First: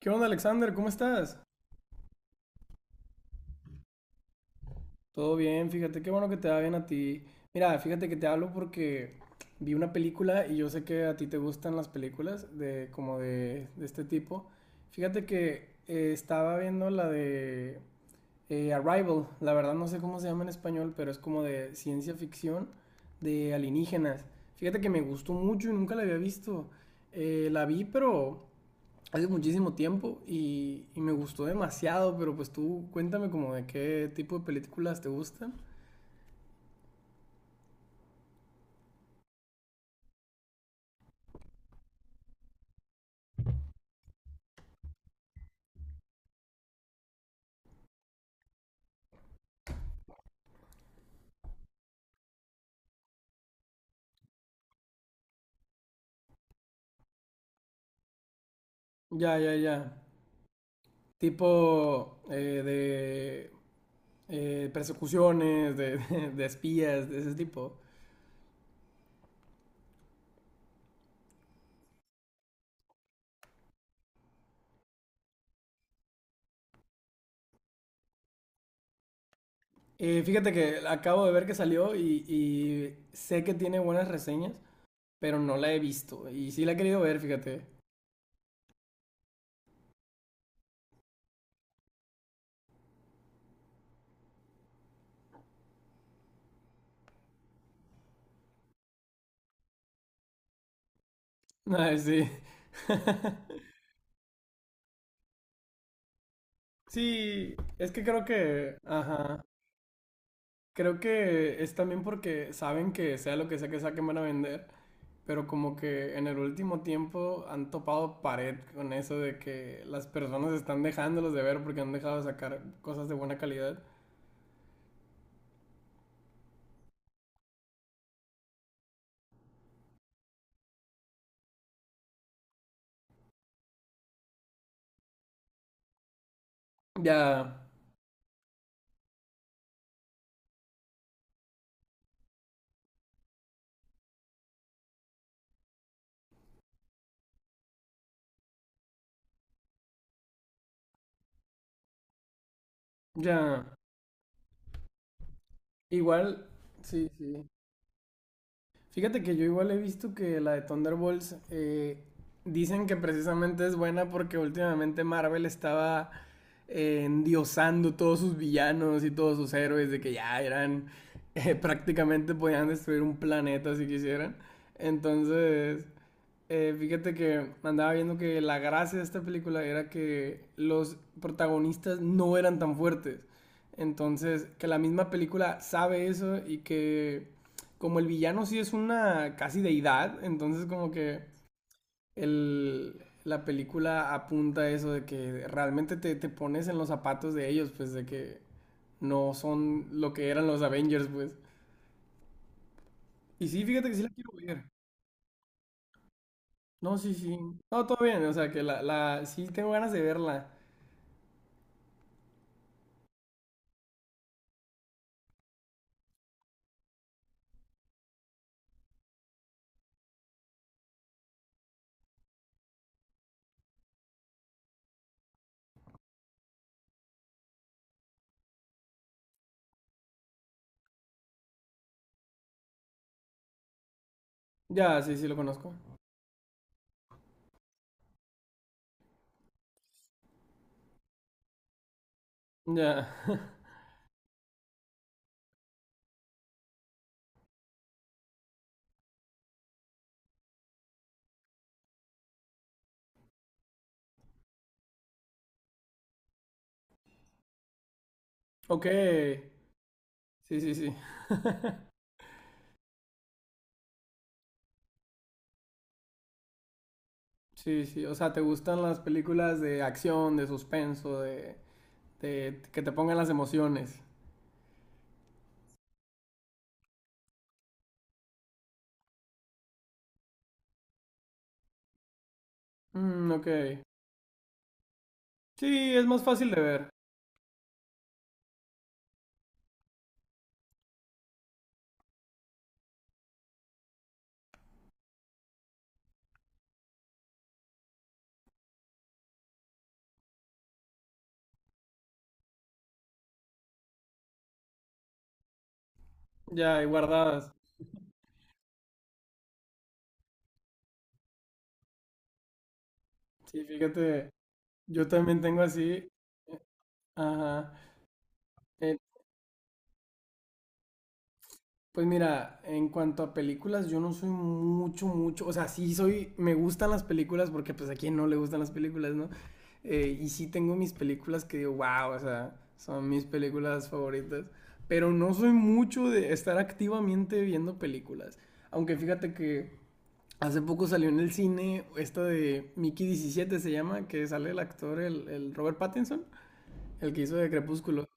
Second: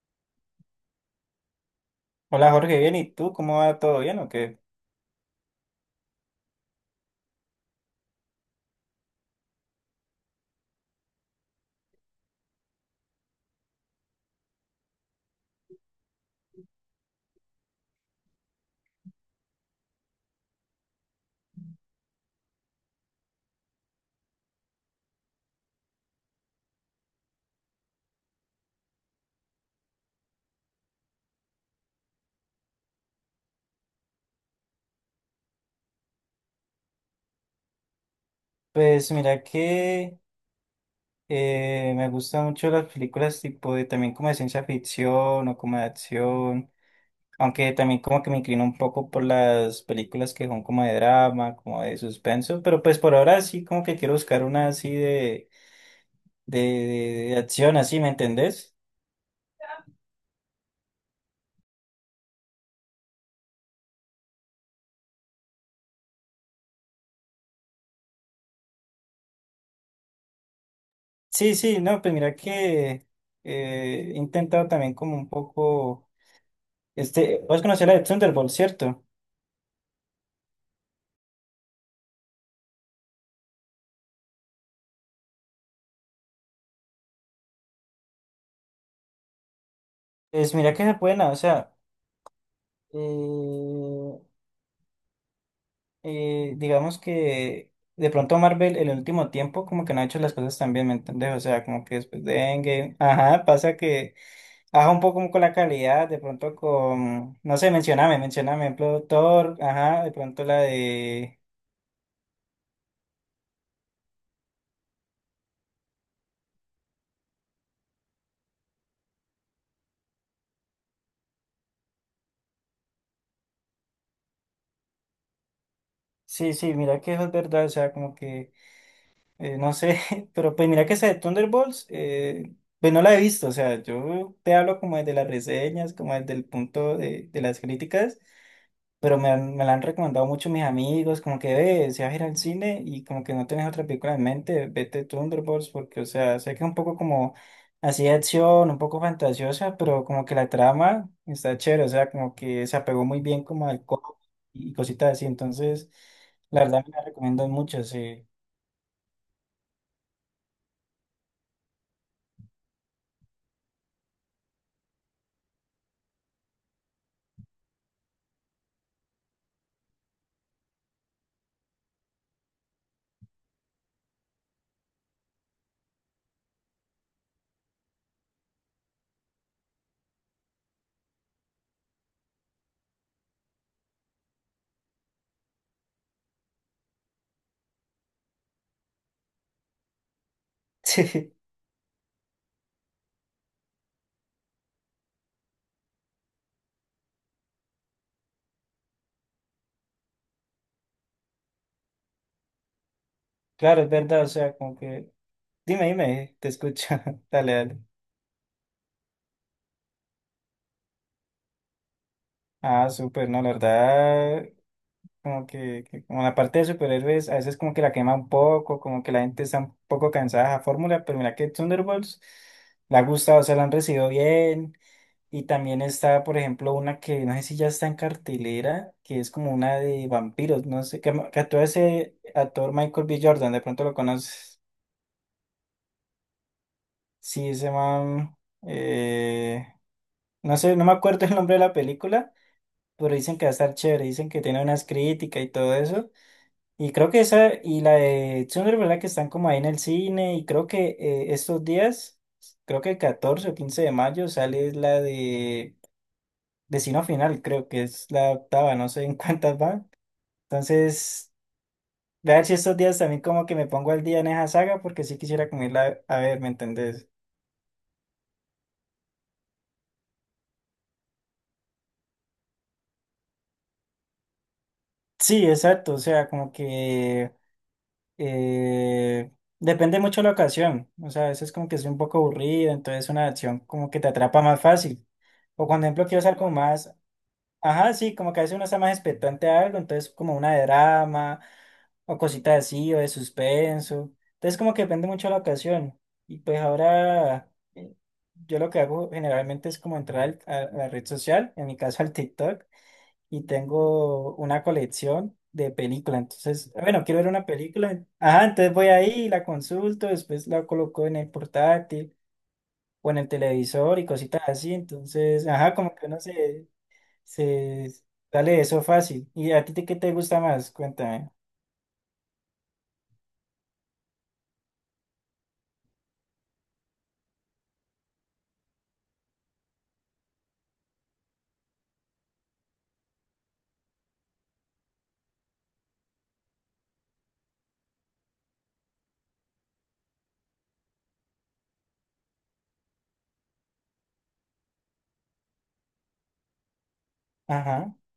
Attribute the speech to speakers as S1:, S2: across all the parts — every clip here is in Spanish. S1: ¿Qué onda, Alexander? ¿Cómo estás?
S2: Hola Jorge, bien, ¿y tú cómo va? ¿Todo bien o qué?
S1: Todo bien, fíjate, qué bueno que te va bien a ti. Mira, fíjate que te hablo porque vi una película y yo sé que a ti te gustan las películas de como de este tipo. Fíjate que estaba viendo la de Arrival, la verdad no sé cómo se llama en español, pero es como de ciencia ficción de alienígenas. Fíjate que me gustó mucho y nunca la había visto. La vi, pero hace muchísimo tiempo y me gustó demasiado, pero pues tú cuéntame como de qué tipo de películas te gustan.
S2: Pues mira que me gustan mucho las películas tipo de también como de ciencia ficción o como de acción, aunque también como que me inclino un poco por las películas que son como de drama, como de suspenso, pero pues por ahora sí como que quiero buscar una así de, de acción, así, ¿me entendés?
S1: Ya, ya, ya. Tipo de persecuciones, de, de espías, de ese tipo.
S2: Sí, sí, no, pues mira que he intentado también como un poco, este, vos conocés la de Thunderbolt, ¿cierto?
S1: Fíjate que acabo de ver que salió y sé que tiene buenas reseñas, pero no la he visto. Y sí la he querido ver, fíjate.
S2: Pues mira que es buena, o sea... Eh, digamos que de pronto Marvel en el último tiempo como que no ha hecho las cosas tan bien, ¿me entendés? O sea, como que
S1: Ay,
S2: después
S1: sí.
S2: de Endgame, ajá, pasa que baja un poco como con la calidad, de pronto con,
S1: Sí,
S2: no sé,
S1: es que
S2: mencioname,
S1: creo
S2: mencioname,
S1: que...
S2: ejemplo,
S1: Ajá.
S2: Thor, ajá, de pronto la
S1: Creo
S2: de...
S1: que es también porque saben que sea lo que sea que saquen van a vender, pero como que en el último tiempo han topado pared con eso de que las personas están dejándolos de ver porque han dejado de sacar cosas de buena calidad.
S2: Sí, sí, mira que eso es verdad, o sea, como que, no sé, pero pues mira que esa de Thunderbolts, pues no la he visto, o sea, yo te hablo como desde las reseñas, como desde el punto de
S1: Ya,
S2: las críticas. Pero me la han recomendado mucho mis amigos, como que, ve, si vas a ir al cine y como que no tienes otra película en mente, vete Thunderbolts, porque, o sea, sé que es un poco como así de acción, un poco fantasiosa, pero como que la trama está chévere, o sea, como que se apegó muy bien
S1: ya.
S2: como al cómic y cositas así, entonces,
S1: Igual,
S2: la verdad me la
S1: sí, sí.
S2: recomiendo mucho, sí.
S1: Fíjate que yo igual he visto que la de Thunderbolts dicen que precisamente es buena porque últimamente Marvel estaba endiosando todos sus villanos y todos sus héroes de que ya eran prácticamente podían destruir un planeta si quisieran. Entonces, fíjate que andaba viendo que la gracia de esta película era que los protagonistas no eran tan fuertes. Entonces, que la misma película sabe eso y que como el villano sí es una casi deidad, entonces como que
S2: Sí,
S1: la película apunta a eso de que realmente te pones en los zapatos de ellos, pues de que no son lo que eran los Avengers, pues. Y sí,
S2: claro,
S1: fíjate
S2: es
S1: que sí la
S2: verdad, o
S1: quiero
S2: sea,
S1: ver.
S2: como que, dime, dime, te escucho,
S1: No, sí, sí.
S2: dale, dale.
S1: No, todo bien, o sea que la sí tengo ganas de verla.
S2: Ah, súper, no, la verdad, como que como la parte de superhéroes a veces como que la quema un poco, como que la gente está un poco cansada de la fórmula, pero mira que Thunderbolts la ha gustado, o sea, la han recibido bien. Y también está, por ejemplo, una que no sé si ya está en cartelera, que es como una de vampiros, no sé, que actúa ese actor Michael B. Jordan, de pronto lo conoces.
S1: Ya, sí, sí lo conozco.
S2: Sí, ese man, eh, no sé, no me acuerdo el nombre de la película,
S1: Ya.
S2: pero dicen que va a estar chévere, dicen que tiene unas críticas y todo eso. Y creo que esa y la de Tsundere, ¿verdad? Que están como ahí en el cine. Y creo que estos días, creo que el 14 o 15 de mayo sale la de Destino Final, creo que es la octava,
S1: Ok.
S2: no sé en cuántas van.
S1: Sí, sí, sí.
S2: Entonces, voy a ver si estos días también como que me pongo al día en esa saga, porque sí quisiera como irla a ver, ¿me entendés?
S1: Sí, sí. O sea, ¿te gustan las películas de acción, de suspenso, de que te pongan las emociones?
S2: Sí, exacto, o sea, como que eh, depende mucho la ocasión. O sea, a veces como que soy un poco aburrido, entonces una
S1: Mm, ok.
S2: acción como que te atrapa más fácil. O cuando, por
S1: Sí, es
S2: ejemplo,
S1: más
S2: quiero ser
S1: fácil
S2: como
S1: de ver.
S2: más... Ajá, sí, como que a veces uno está más expectante a algo, entonces como una de drama o cositas así o de suspenso. Entonces como que depende mucho de la ocasión. Y pues ahora yo lo que hago generalmente es como entrar a la red social, en mi caso al TikTok, y tengo una colección de películas. Entonces,
S1: Ya, y
S2: bueno, quiero ver una
S1: guardadas.
S2: película. Ajá, entonces voy ahí, y la consulto, después la coloco en el portátil o en el
S1: Sí,
S2: televisor y
S1: fíjate,
S2: cositas así.
S1: yo también
S2: Entonces,
S1: tengo
S2: ajá,
S1: así.
S2: como que uno se...
S1: Ajá.
S2: Se... Dale, eso
S1: Eh,
S2: fácil. ¿Y a ti qué te gusta más? Cuéntame.
S1: pues mira, en cuanto a películas, yo no soy mucho, mucho, o sea, sí soy, me gustan las películas porque pues a quién no le gustan las películas, ¿no? Y sí tengo mis películas que digo, wow, o sea, son mis películas favoritas, pero no soy mucho de estar activamente viendo películas. Aunque fíjate que hace poco salió en el cine esta de Mickey 17 se llama, que sale el actor, el Robert Pattinson. El que hizo de
S2: Ajá.
S1: Crepúsculo.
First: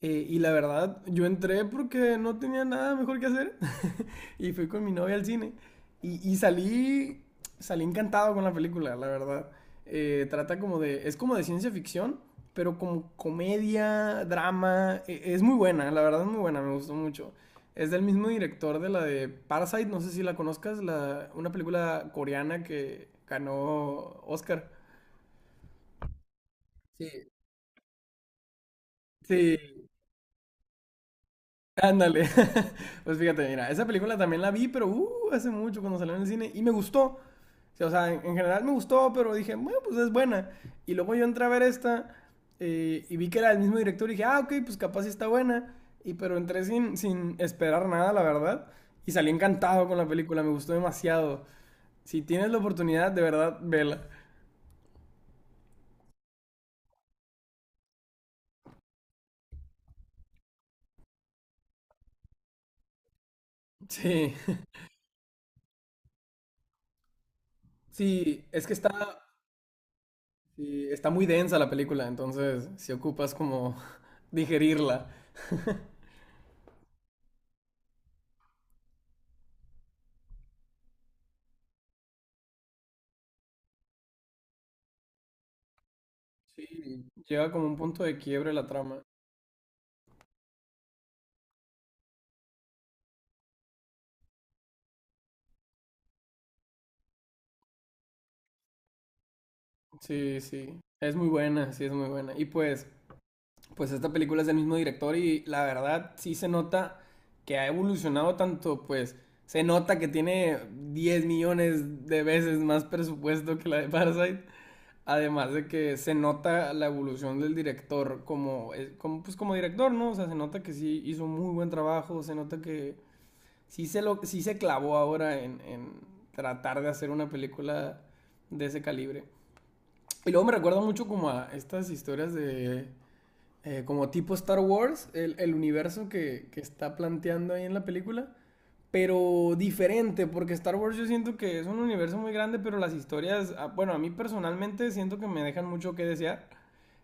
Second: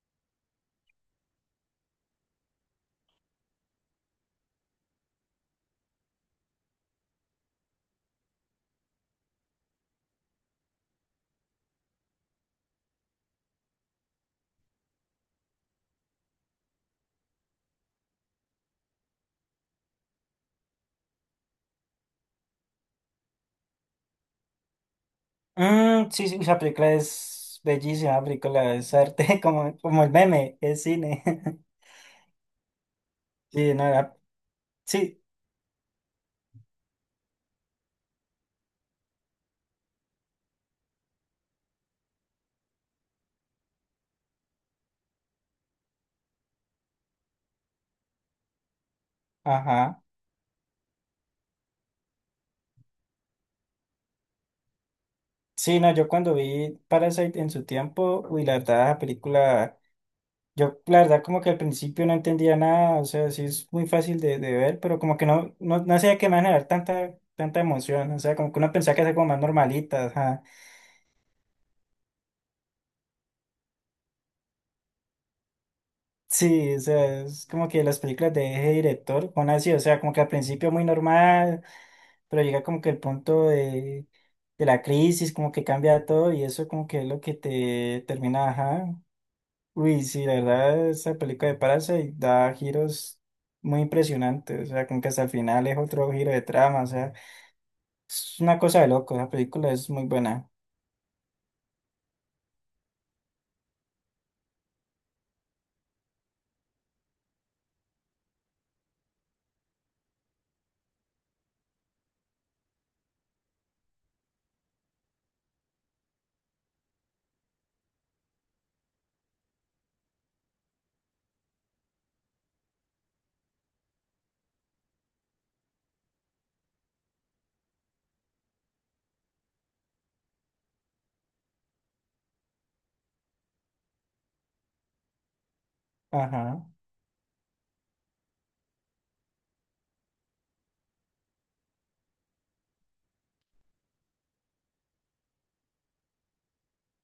S1: Y la verdad, yo entré porque no tenía nada mejor que hacer y fui con mi novia al cine. Y salí encantado con la película, la verdad. Trata como de, es como de ciencia ficción, pero como comedia, drama. Es muy buena, la verdad es muy buena, me gustó mucho. Es del mismo director de la de Parasite, no sé si la conozcas, la, una película coreana que ganó Oscar.
S2: Mm, sí, sí, esa película
S1: Sí,
S2: es bellísima, la película es arte,
S1: sí,
S2: como, como el meme, es cine.
S1: ándale. Pues fíjate, mira,
S2: Sí,
S1: esa
S2: no,
S1: película también la vi, pero
S2: sí,
S1: hace mucho cuando salió en el cine y me gustó. O sea, en general me gustó, pero dije, bueno, pues es buena. Y luego yo entré a ver esta y vi que era el mismo director y dije, ah, ok, pues capaz sí está buena. Y pero entré sin esperar nada, la verdad. Y salí encantado con
S2: ajá.
S1: la película, me gustó demasiado. Si tienes la oportunidad, de verdad, vela.
S2: Sí, no, yo cuando vi Parasite en su tiempo, uy, la verdad, la película, yo la verdad como que al principio no entendía nada, o sea, sí es muy fácil
S1: Sí,
S2: de ver, pero como que no, no, no sabía que me iba a generar tanta, tanta emoción, o sea,
S1: sí,
S2: como que
S1: es
S2: uno
S1: que
S2: pensaba que era como más normalita, ajá.
S1: sí, está muy densa la película, entonces si ocupas como digerirla.
S2: Sí, o sea, es como que las películas de ese director son así, o sea, como que al principio muy normal, pero llega como que el punto de la crisis, como que cambia todo y eso como que
S1: Sí,
S2: es lo que
S1: llega como un punto
S2: te
S1: de
S2: termina,
S1: quiebre la
S2: ajá.
S1: trama.
S2: Uy, sí, la verdad, esa película de Parasite da giros muy impresionantes, o sea, como que hasta el final es otro giro de trama, o sea, es una cosa de loco, esa película es muy
S1: Sí,
S2: buena.
S1: sí. Es muy buena, sí, es muy buena. Y pues esta película es del mismo director y la verdad sí se nota que ha evolucionado tanto, pues se nota que tiene 10 millones de veces más presupuesto que la de Parasite. Además de que se nota la evolución del director pues como director, ¿no? O sea, se nota que sí hizo un muy buen trabajo, se nota que sí se clavó ahora en tratar de hacer una película de ese calibre. Y luego me recuerda mucho como a estas historias de... como tipo Star Wars, el universo que
S2: Ajá,
S1: está planteando ahí en la película, pero diferente, porque Star Wars yo siento que es un universo muy grande, pero las historias, ah, bueno, a mí personalmente siento que me dejan mucho que desear.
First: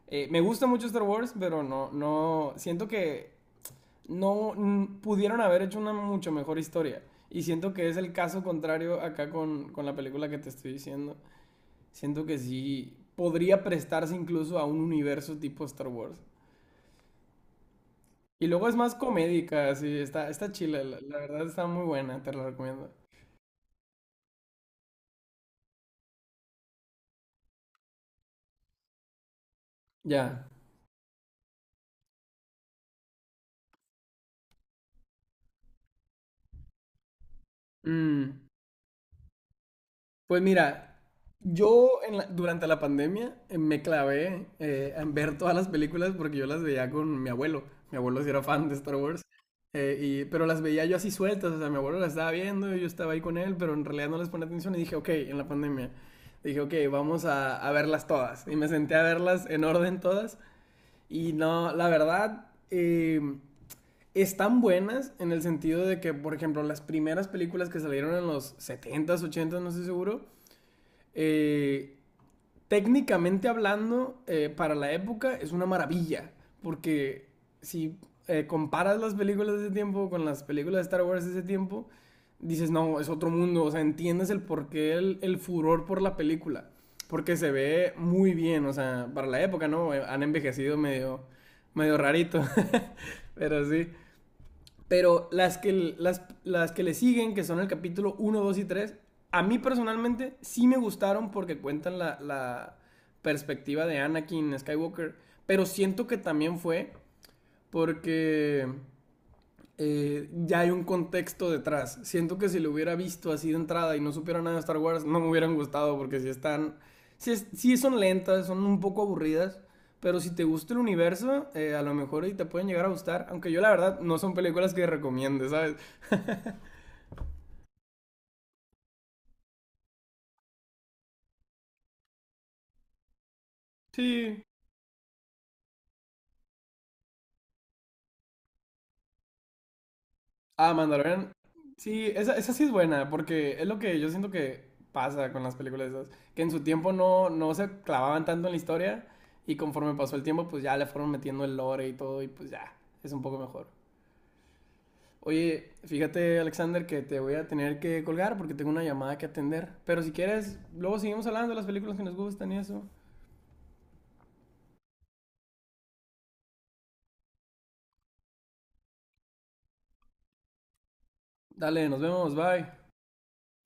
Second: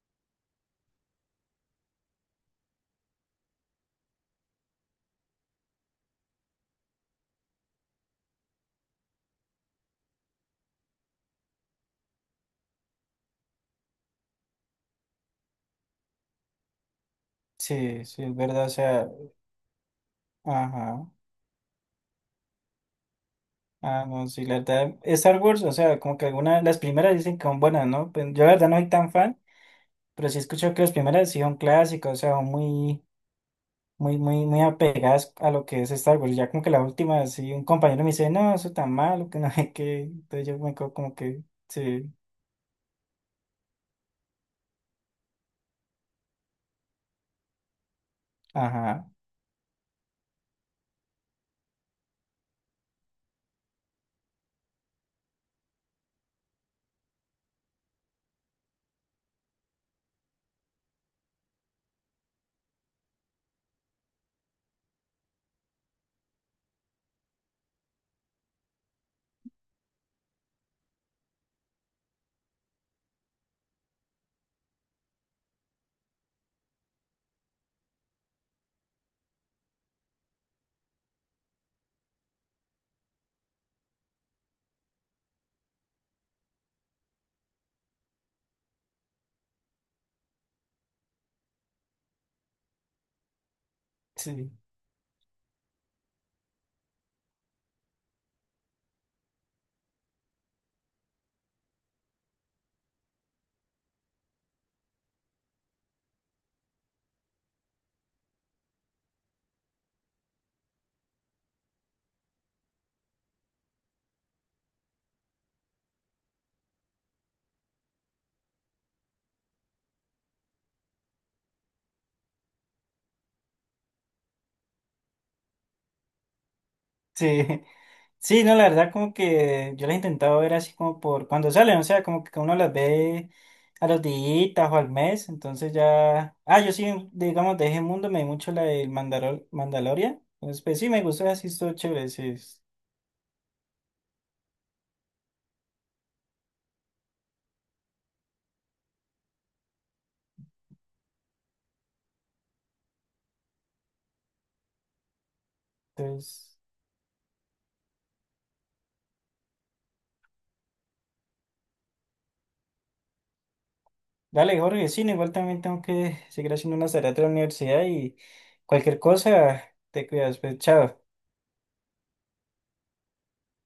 S1: Me gusta mucho Star Wars, pero no, siento que no mm, pudieron haber hecho una mucho mejor historia. Y siento que es el caso contrario acá con la película que te estoy diciendo. Siento que sí podría prestarse incluso a un universo tipo Star Wars.
S2: sí, sí, es
S1: Y
S2: verdad,
S1: luego
S2: o
S1: es más
S2: sea,
S1: comédica, sí está chila, la,
S2: ajá.
S1: la verdad está muy buena, te la recomiendo.
S2: Ah, no, sí, la verdad, Star Wars, o sea, como que algunas, las primeras dicen que son buenas, ¿no? Pues yo la verdad no soy tan fan, pero sí
S1: Ya.
S2: escucho que las primeras sí son clásicas, o sea, son muy, muy, muy, muy apegadas a lo que es Star Wars. Ya como que la última, sí, un compañero me dice,
S1: Mm,
S2: no, eso tan malo, que no hay que,
S1: Pues
S2: entonces yo me quedo
S1: mira,
S2: como que,
S1: yo
S2: sí,
S1: en la- durante la pandemia me clavé en ver todas las películas porque yo las veía con mi abuelo. Mi abuelo sí era fan de Star
S2: ajá,
S1: Wars. Pero las veía yo así sueltas, o sea, mi abuelo las estaba viendo, y yo estaba ahí con él, pero en realidad no les ponía atención y dije, ok, en la pandemia, dije, ok, vamos a verlas todas. Y me senté a verlas en orden todas. Y no, la verdad, están buenas en el sentido de que, por ejemplo, las primeras películas que salieron en los setentas, ochentas, no estoy seguro, eh, técnicamente hablando, para la época es una maravilla, porque si comparas las películas de ese tiempo con las películas de Star Wars de ese tiempo, dices, no, es otro mundo, o sea, entiendes el porqué, el furor por la película, porque se ve muy bien, o sea, para la época, ¿no? Han envejecido medio, medio rarito, pero sí.
S2: sí.
S1: Pero las que le siguen, que son el capítulo uno 2 y 3 a mí personalmente sí me gustaron porque cuentan la, la perspectiva de Anakin Skywalker. Pero siento que también fue porque ya hay un contexto detrás. Siento que si lo hubiera visto así de entrada y no supiera nada de Star Wars, no me hubieran gustado porque si están, si, es- si son lentas, son un poco aburridas, pero si te gusta el universo, a lo mejor y te pueden llegar a gustar, aunque yo la verdad no son películas que recomiende, ¿sabes?
S2: Sí, sí, no, la verdad como que yo las he intentado ver así como por cuando salen, o sea, como que uno las ve a los
S1: Sí,
S2: días o al mes, entonces ya... Ah, yo sí, digamos, de ese mundo me vi mucho la del mandaloria, entonces
S1: ah,
S2: pues sí, me gustó,
S1: Mandalorian.
S2: así estuvo
S1: Sí,
S2: chévere,
S1: esa,
S2: sí.
S1: esa sí es buena, porque es lo que yo siento que pasa con las películas esas, que en su tiempo no se clavaban tanto en la historia y conforme pasó el tiempo, pues ya le fueron metiendo el lore y todo y pues ya, es un poco mejor. Oye, fíjate,
S2: Entonces,
S1: Alexander, que te voy a tener que colgar porque tengo una llamada que atender, pero si quieres, luego seguimos hablando de las películas que nos gustan y eso.
S2: dale, Jorge, sí, no, igual también tengo que seguir haciendo unas tareas de la universidad y cualquier cosa, te cuidas, pues chao.
S1: Dale, nos vemos, bye.